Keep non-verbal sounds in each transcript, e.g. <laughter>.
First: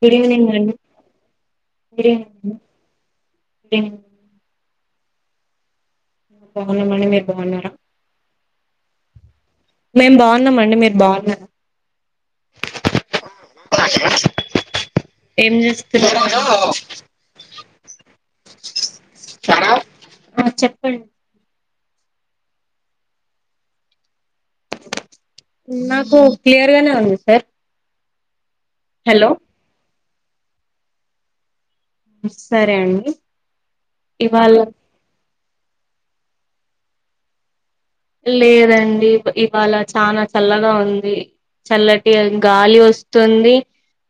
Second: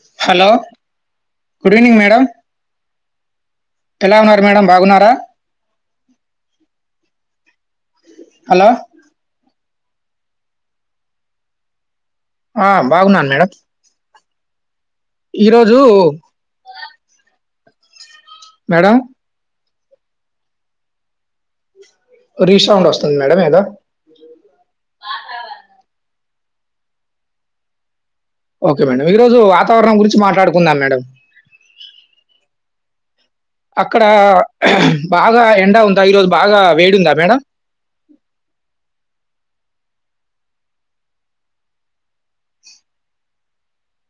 Good hello evening madam good good madam evening అమ్మా ఎలా ఉన్నారు మేడం బాగున్నారా బాగున్నం అండి మీరు బాగున్నార హలో మేం బాగున్నమండి మీరు బాగున్నారా ఆ బాగున్నాను మేడం ఏం ఈరోజు జేస్తున్నరు మేడం ఆ చెప్పండి రీసౌండ్ వస్తుంది మేడం ఏదో నాకు క్లియర్గానే ఉంది సార్ ఓకే మేడం ఈ హలో రోజు వాతావరణం గురించి మాట్లాడుకుందాం మేడం సరే అండి అక్కడ ఇవాళ బాగా ఎండ ఉందా ఈరోజు బాగా వేడి ఉందా మేడం లేదండి ఇవాళ చాన చల్లగా ఉంది చల్లటి గాలి వస్తుంది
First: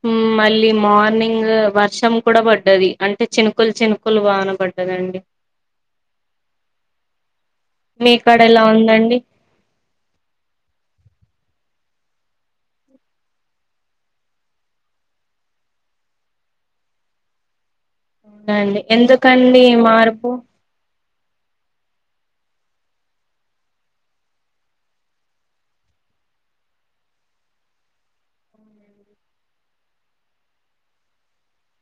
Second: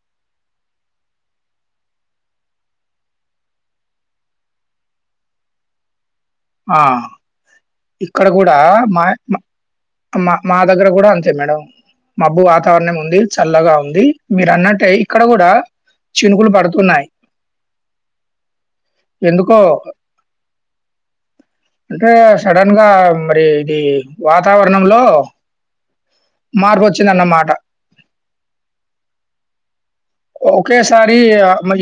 ఉం మళ్ళీ మార్నింగ్ వర్షం కూడా పడ్డది అంటే చినుకులు చినుకులు వాన పడ్డది అదండి ఆ ఇక్కడ మీకాడ కూడా ఎలా మా ఉందండి మా మా దగ్గర కూడా అంతే మేడం మబ్బు వాతావరణం ఉంది చల్లగా ఉంది మీరు అన్నట్టే ఇక్కడ కూడా చినుకలు పడుతున్నయి అవునండి ఎందుకండి ఈ మార్పు అంటే సడన్ గా మరి ఇది వాతావరణంలో మార్పోచ్చిందిన్నమాట ఒకేసారి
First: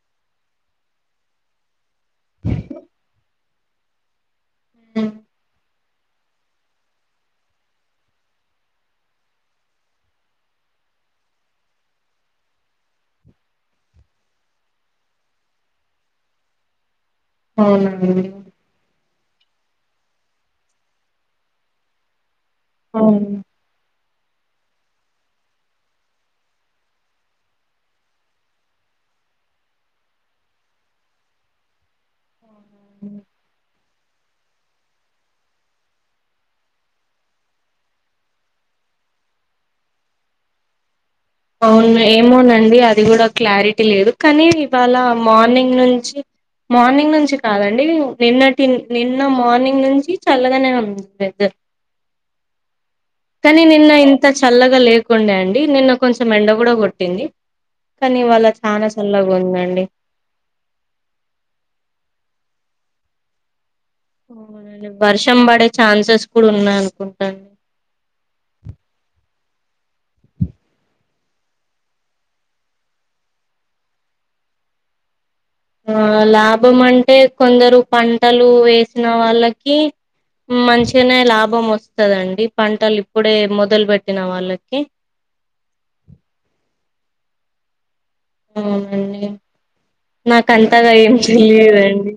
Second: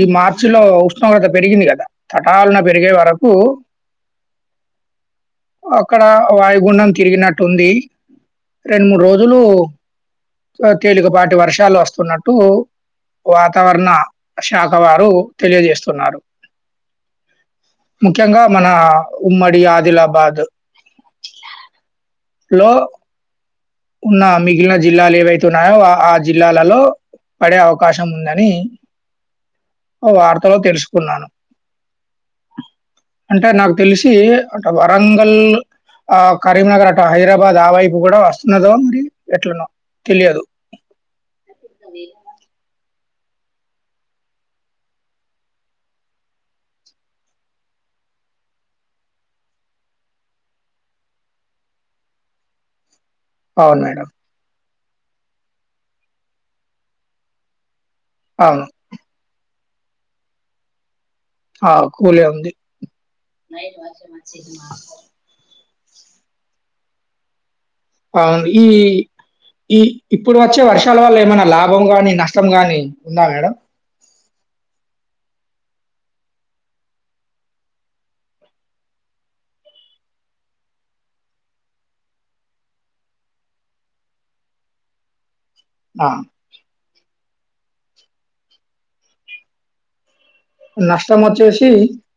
ఈ మార్చి లో ఉష్ణోగ్రత పెరిగింది కదా తటాలన పెరిగే వరకు కు హ అక్కడ వాయుగుండం తిరిగినట్టుంది రెండు మూడు రోజులు తేలికపాటి వర్షాలు వస్తున్నట్టు వాతావరణ శాఖ వారు తెలియజేస్తున్నారు. అవునా అండి ముఖ్యంగా మనా ఉమ్మడి ఆదిలాబాద్ ఆఁ ఉన్న మిగిలిన జిల్లాలు ఏవైతే ఉన్నాయో ఆ ఆ జిల్లాలలో పడే అవ కాశం ఉందని వార్తలో తెలుసుకున్నాను. అంటే నాకు తెలిసి అటు వరంగల్ ఆ కరీంనగర్ అటు హైదరాబాద్ ఆ వైపు కూడ వస్తున్నదో మరి ఎట్ననో తెలియదు అవును ఏమోనండి అ ది కూడ క్లారిటీ లేదు కానీ ఇవాళ మార్నింగ్ నుంచి మార్నింగ్ నుంచి కాదండి నిన్నటి నిన్న మార్నింగ్ నుంచి చల్లగానే ఉంది వెదర్ కనీ అవును నిన్న మేడం. ఇంత చల్లగా లేకుండే అండి, నిన్న కొంచెం ఎండ కూడ కొట్టింది. కనీ ఇవాళ అవును. చాన చల్లగ ఉందండి. ఆ కూలే ఉంది. అవునండి వర్షం పడే ఛాన్సెస్ కూడా ఉన్నాయి అనుకుంటా అండి ఆఁ ఈ ఈ ఇప్పుడు వచ్చే వర్షాల వల్ల ఏమైనా లాభం గాని నష్టం గానీ ఉందా మేడం? ఆ లాభం అంటే కొందరు పంటలు వేసిన వాళ్ళకి మంచిగనే లాభం వస్తదండి పంటలు ఇప్పుడే మొదలు పెట్టిన వాళ్ళకి. ఆ మ్ నాకు అంతగా ఏం నష్టం తెలియదండి.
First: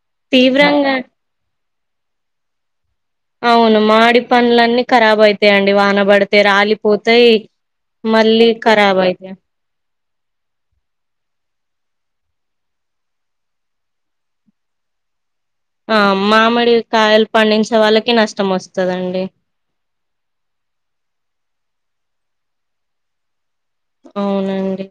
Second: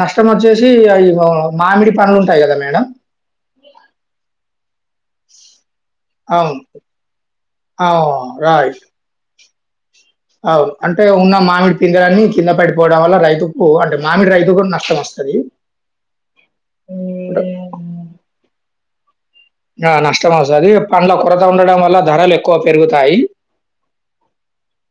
నష్టం వచ్చేసి తీవ్రంగా అవి మామిడి పడ్లుంటయి కదా మేడం అవును మాడి పండ్లాన్ని కరాబ్ అయితయి అం డి వానబడితే అవును. రాలిపోతయి ఆ! మళ్ళీ కరాబ్ అయితయి అవు అంటే ఉన్న మామిడి పిందెలన్ని కింద పడిపోవడం వల్ల రైతుకు అంటే మామిడి రైతు కూడ నష్టం వస్తది. ఆ మామిడి కాయలు పండించే వాళ్ళకే నష్టం వస్తదండి. ఆ నష్టమే వస్తది పండ్ల కొరత ఉండడం వల్ల ధరలు ఎక్కువ పెరుగుతాయి. అవునండి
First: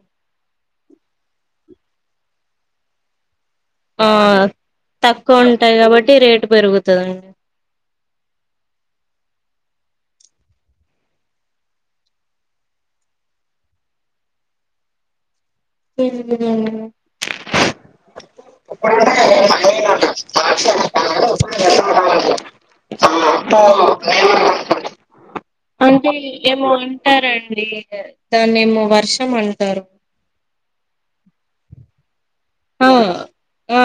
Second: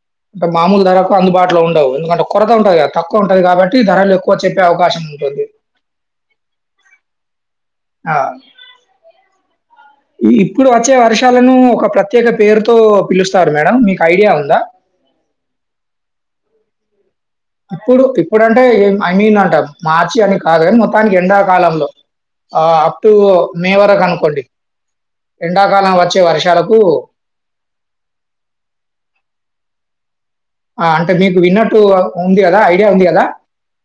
మాములు ధరకు అందుబాటులో ఉండవు. ఎదుకంటే కొరత ఉంటది కదా తక్కువ ఉంటది కాబట్టి ఆ ధరలు ఎక్కువ చెప్పే అవకాశం ఉంటుంది. తక్కువ ఉంటాయి కాబట్టి రేటు పెరుగుతదండి ఆ ఇప్పుడు వచ్చే వర్షాలను ఒక ప్రత్యేక పేరుతో పిలుస్తారు మేడం మీకు ఐడియా ఉందా! ఉ ఇప్పుడు ఇప్పుడంటే ఏం ఐ మీన్ అంటా కూడా మార్చి అని కాదు కానీ మొత్తానికి ఎండాకాలంలో ఆ అప్ టు మే వరకు అనుకోండి. అంటే ఏమో అంటారండి దాన్ని ఏమో వర్షం అంటారు! ఆ అంటే మీకు విన్నట్టు ఉంది కదా ఆ ఐడియా ఉంది కదా! ఆ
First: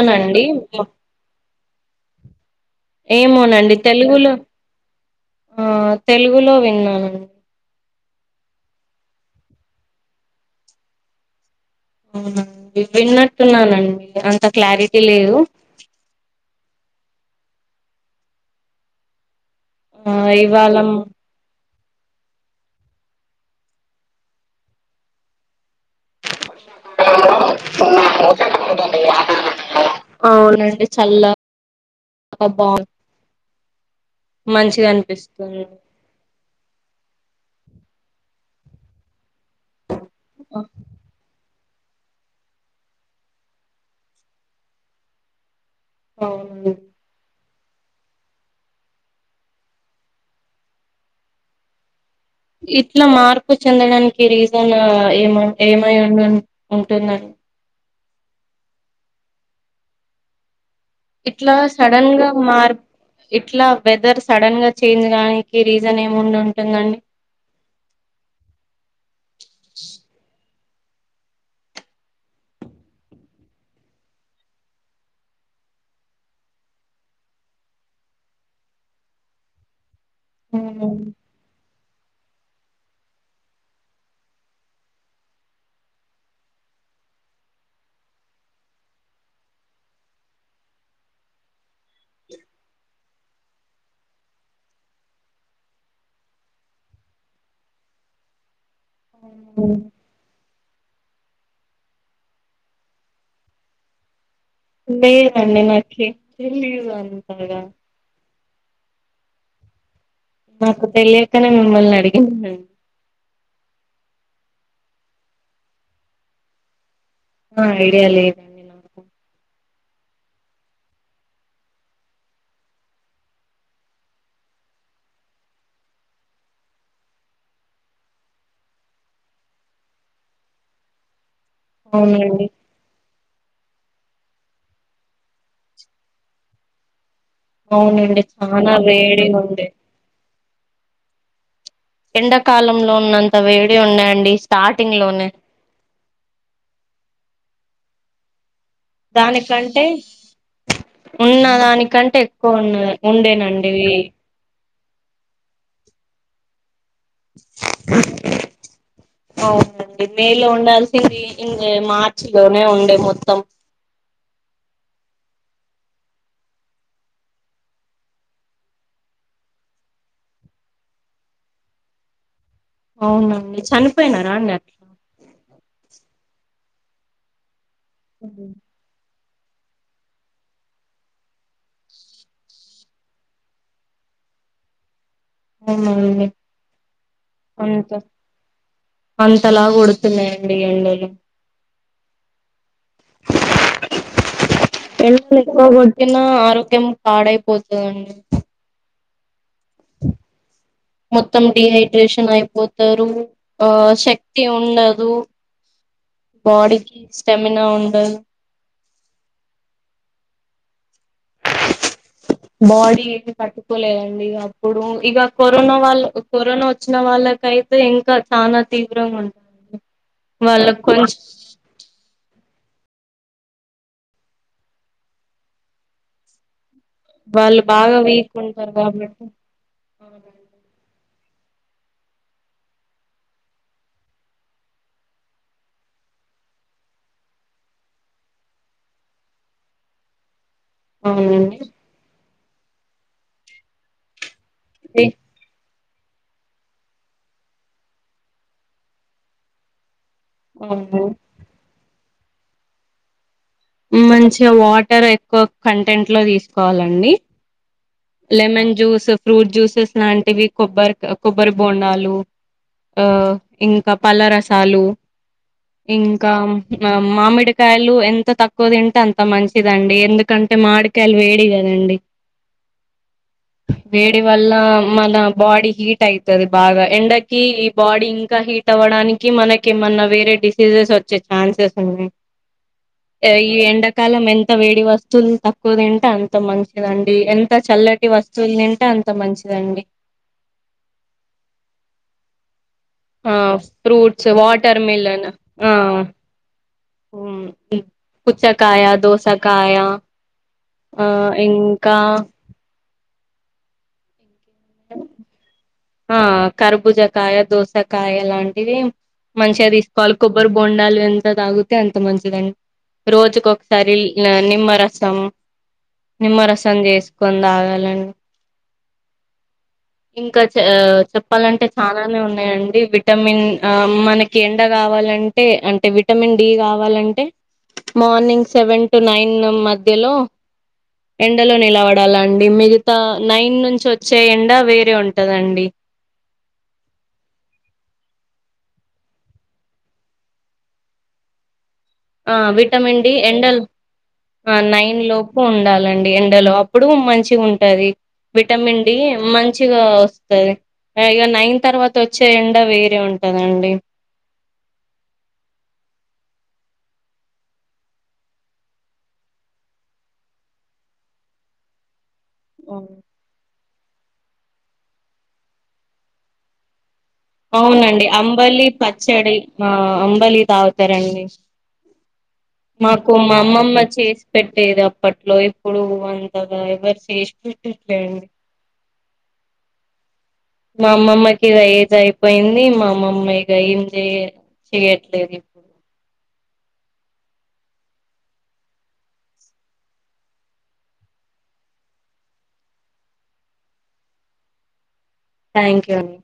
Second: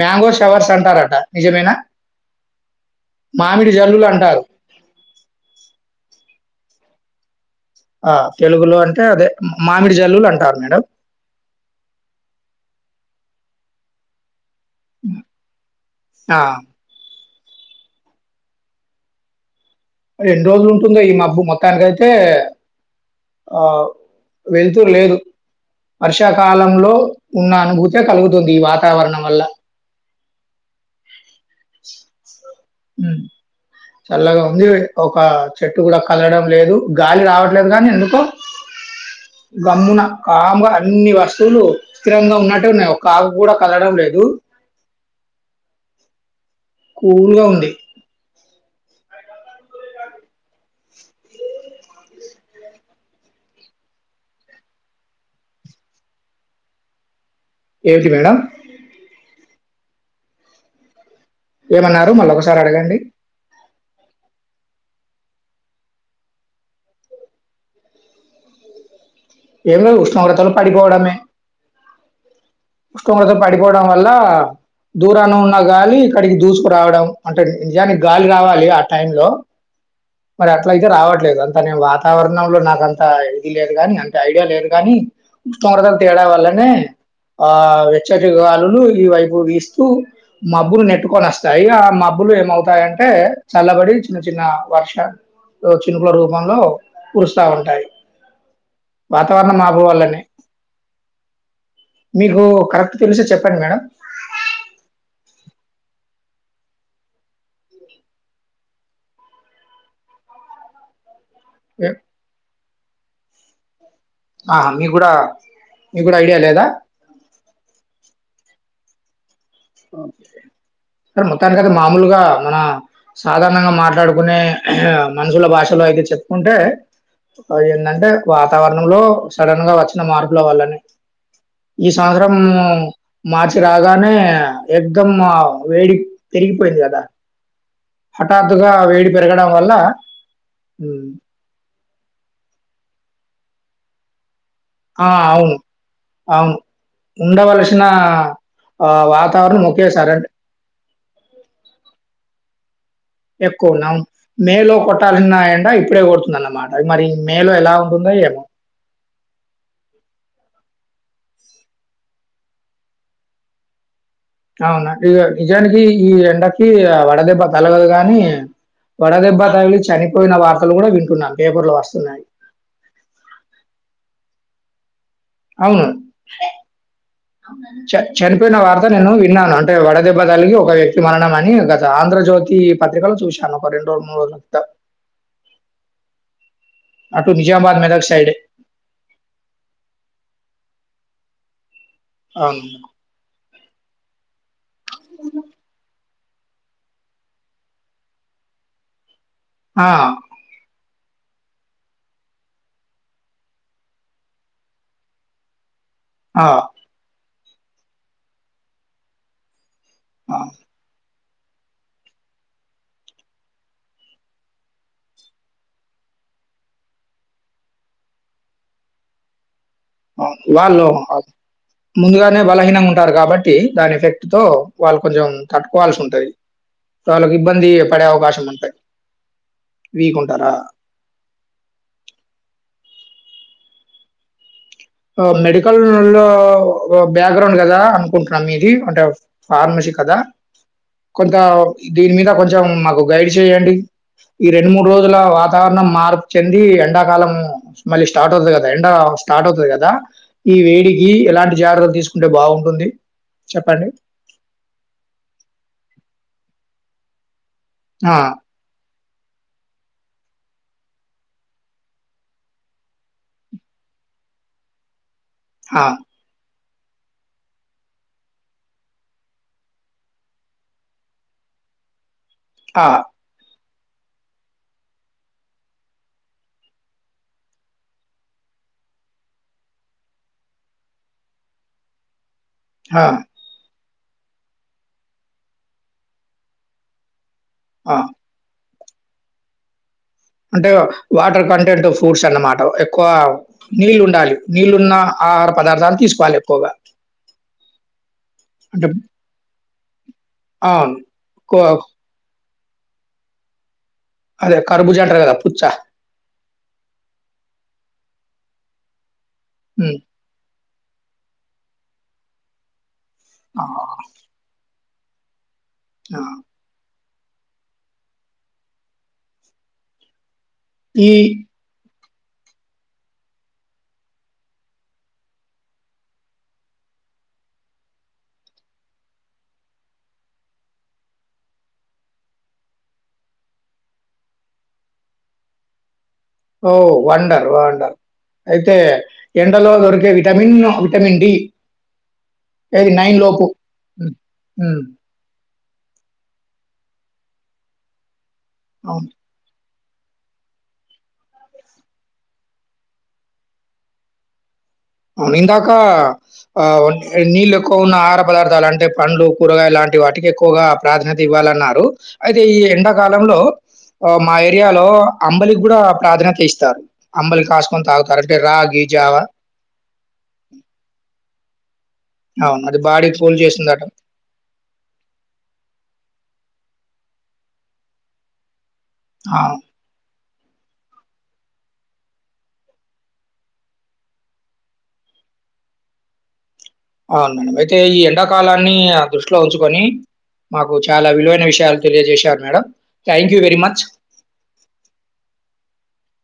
మ్యాంగో షవర్స్ అంటారట నిజమేనా? మామిడి ఏమోనండి తెలుగులో జల్లులంటారు. ఆ తెలుగులో విన్నాను. ఆ తెలుగులో అంటే అదే మామిడి జల్లులు అంటారు మేడం. అవునా విన్నట్టున్నానండి అంత క్లారిటీ లేదు. ఆ! ఆ ఎన్ని ఇవాళ రోజులుంటుందో ఈ మబ్బు మొ త్తానికైతే ఆ వెలుతురు లేదు వర్షా కాలంలో ఉన్న అనుభూతే కలుగుతుంది ఈ వాతావరణం వల్ల. అవునండి చల్ల మ్ చల్లగా ఉంది మంచిగా ఒక అనిపిస్తుంది చెట్టు కూడా కదలడం లేదు గాలి రావడం లేదు కానీ ఎందుకో గమ్మున ఆ కాముగ అన్ని వస్తువులు స్థిరంగా ఉన్నట్టు ఉన్నాయి ఒక ఆకు కూడా కదలడం లేదు అవు కూల్గా ఉంది ఇట్లా మార్పు చెందడానికి రీజన్ ఏమంట్ ఏమై ఉంటుంద ఏవిటి మేడం ఇట్లా సడన్ ఏమన్నారు? గా మళ్ళొకసారి మార్ అడగండి. ఇట్లా వెదర్ సడన్ గా చేంజ్ కానికి రీజన్ ఏముండి ఉంటుందండి ఏమి లేదు ఉష్ణోగ్రతలు పడిపోవడమే ఉష్ణోగ్రతలు పడిపోవడం వల్ల దూరాన ఉన్న గాలి ఇక్కడికి దూసుకురావడం అంటే నిజానికి గాలి రావాలి ఆ టైం లో మరి అట్ల అయితే హ్మ్. రావట్లేదు అంత నేను వాతావరణంలో నాకంత ఇది లేదు గాని అ ఐడియా లేదు గాని ఉష్ణోగ్రతలు తేడా వాళ్ళనే ఆ వెచ్చటిగాలులు ఈ వైపు వీస్తూ మబ్బులు నెట్టుకొని వస్తాయి ఆ మబ్బులు ఏమవుతాయంటే చల్లబడి చిన్న చిన్న వర్ష చినుకుల రూపంలో కురుస్తా ఉంటాయి వాతావరణం హ్మ్. మార్పు వల్లనే మీకు కరెక్ట్ తెలిస్తె చెప్పండి మేడం లేదండి నాకి తెలిదంతగా నాకు తెలియకనే మిమ్మల్ని అడిగిందండి ఆ మీ కూడా మీ కూడా ఐడియా లేదా ఆ ఐడియా లేదు ఓకే స మొత్తానికయితే మామూలుగా మన సాధారణంగా మాట్లాడుకునే మనుషుల భాషలో పైగా చెప్పుకుంటే ఏంటంటే వాతావరణంలో సడన్ గా వచ్చిన మార్పుల వల్లనే ఈ సంవత్సరం అవునండి మార్చి రాగానే ఎకుదం వేడి పెరిగిపోయింది కదా అవునండి హఠాత్తుగా చాలా వేడి పెరగడం ఉండే వల్ల ఎండాకాలంలో ఉన్నంత వేడి ఉన్నాయండి స్టార్టింగ్ ఆ లోనే అవును అవును ఉండవలసిన వాతావరణం దానికంటే ఒకేసార్ అం ఉన్న దానికంటే ఎక్కువున్నది ఎక్కువ ఉన్నాం మేలో కొట్టాల్సిన ఎం ఇప్పుడే కొతుంది అన్నమాట అది మరి మే లో ఎలా ఉంటుందో ఏమో మే లో ఉండాల్సింది మార్చి లోనే ఉండే మొత్తం అవునా ఇ నిజానికి ఈ ఎండకి వడదెబ్బ తలగదు గాని వడదెబ్బ తగిలి చనిపోయిన వార్తలు కూడా వింటున్నాం పేపర్లు వస్తున్నాయి అవునండి చనిపోయినారా అండి అట్లా అవును చ చనిపోయిన వార్త నేను అంటే వడదెబ్బ దల్కి ఒక వ్యక్తి మనణమ అని ఆంధ్రజ్యోతి పత్రికలో చూశాను రెండు రోజు మూడు రోజ తా <unintelligible> అ నిజామాబాద్, అంత మెదక్ సైడే. అంతలా కొడుతున్నాయండి అవును అ వెళ్ళ ఎక్కువ కొట్టినా ఆరోగ్యం పడయిపోతుందండి ఆ మొత్తం డిహైడ్రేషన్ అయిపోతారు ఆ శక్తి ఉండదు ఆ! బాడీకి స్టెమిన ఉండదు ఆ బాడీ ఏ తట్టుకోలేదండి అప్పుడు ఇక కరోనా వాళ్ళ కరోనా వచ్చిన వాళ్ళ వాళ్ళకైతే ఇంకా చనా తీవ్రంగా ఉంటు వాళ్ళు ముందుగానే బలహీనంగా ఉంటారు కాబట్టి టి దాని ఎఫెక్ట్ తో వాళ్ళు కొంచం తట్టుకోవాల్సి ఉంటది వాళ్ళకి వాళ్ళు ఇబ్బంది బాగా పడే వీక్ అవకాశం ఉంటారు ఉంటది కాబట్టి వీకుంటారా మెడికల్ లో బ్యాక్గ్రౌండ్ కదా అనుకుంటున్నాం మీది అంటే ఫార్మసీ కదా కొంత అవునండి దీని మీద కొంచెం మాకు గైడ్ చేయండి ఈ రెండు మూడు ఏ రోజుల వాతా వరణం మార్పు చెంది ఎండాకాలం మళ్ళీ స్టార్ట్ అవుతుంది కదా ఎండ స్టార్ట్ అవుతుది కదా ఈ అవును వేడికి ఎలాంటి జాగ్రత్తలు తీసుకుంటే బాగుంటుంది మంచిగా వాటర్ ఎక్కువ కంటెంట్ లో తీసుకోవాలండి ఆ! లెమన్ జ్యూస్ ఫ్రూట్ జ్యూసెస్ లాంటివి కొబ్బరి కొబ్బరి బోండాలు ఆ ఇంకా పళ్ళ రసాలు ఆ! ఇంకా మామిడికాయలు ఎంత తక్కువ తింటే అంత మంచిదండి ఎందుకంటే మామిడికాయలు వేడి కదా అండి ఆ వేడి వల్ల మన బాడీ హీట్ అయితది బాగా ఎండకి ఈ బాడీ ఇంకా ట్ అవ్వడానికి మనకి ఏమన్నా వేరే డిసీజెస్ వచ్చే ఛాన్సెస్ ఉన్నాయి ఆ! ఈ ఎండ కాలం ఎంత వేడి వస్తువులు తక్కువ తింటే అంత మంచిదండి ఎంత ఆ! చల్లటి వస్తువులు తింటే అంత మంచిదండి అంటే వాటర్ కంటెంట్ ఫుడ్స్ అన్నమాట ఎ క్కువ ఆ నీళ్ళు ఫ్రూట్స్ ఉండాలి వాటర్ నీళ్ళున్న మిలన్ ఆహార ఆ పదార్థాలు తీసుకోవాలి ఎక్కువగా పుచ్చకాయ, అంటే దోసకాయ అవును. ఆ కో ఇంకా అదే కర్బూజా అంటారు కదా! పుచ్చ. ఆ కర్బుజకాయ దోసకాయ లాంటివి మంచిగా హ్మ్. తీసుకోవాలి కొబ్బరి బొండాలు ఎంత తాగితే అంత మంచిదండి రోజుక ఆ! ఒకసారి నిమ్మరసం ఆ! నిమ్మరసం చేసు తాగాలండి ఇంకా చె ఈ చెప్పాలంటే చా ఉన్నాయండి విటమిన్ మనకి ఎండ కావాలంటే అంటే విటమిన్ డి కావాల అంటే మార్నింగ్ సెవెన్ టు నైన్ మధ్యలో ఎండలో నిలవడాల అండి మిగతా నైన్ నుంచి వచ్చే ఎండ వేరే ఉంటందండి ఓ వండర్ వండర్ అయితే ఎండలో దొరికే విటమిన్ విటమిన్ డి ఆ ఏది విటమిన్ డి లోపు. ఎండల్ హ్మ్. హ్మ్. నైన్ లోపు ఉండాలి అప్పుడు మంచి ఉంటంది విటమిన్ అవును. మ మంచిగా వస్తుంది ఇక నైన్ తర్వాత వచ్చే ఎండ వేరే ఉంటందండి అవును ఇందాక ఆ నీళ్ళు ఎక్కువ ఉన్న ఆహార పదార్థాలు అంటే పండ్లు కూరగాయ లాంటి వాటికి ఎక్కువగా ప్రాధాన్యత ఇవ్వాలన్నారు అయితే ఈ అవును. ఎండాకాలంలో మా ఏరియాలో అంబలికి కూడా ప్రాధాన్యత ఇస్తారు అంబలి కాసుకొని అవునండి తాగుతారు అంటే అంబలి రాగి జావా పచ్చడి ఆ అంబలి తాగుతారండి అవును. అది బాడీ మాకు మా కూల్ అమ్మమ్మ చేస్తుందట. చేసి పెట్టేది అప్పట్లో ఇప్పుడు అంతగా ఎవరు చేసిట్ట్లేండి ఆ మా అమ్మమ్మయికి ఇగ ఏజ్ అయిపోయింది మా అమ్మమ్మయిక ఏం చెయ చెయట్లేదు ఇప్పుడు అవును మేడం అయితే ఈ ఎండాకాలాన్ని ఆ దృష్టిలో ఉంచుకొని మాకు చాలా విలువైన విషయాలు తెలియజేశారు madam thank you very much thank you అండి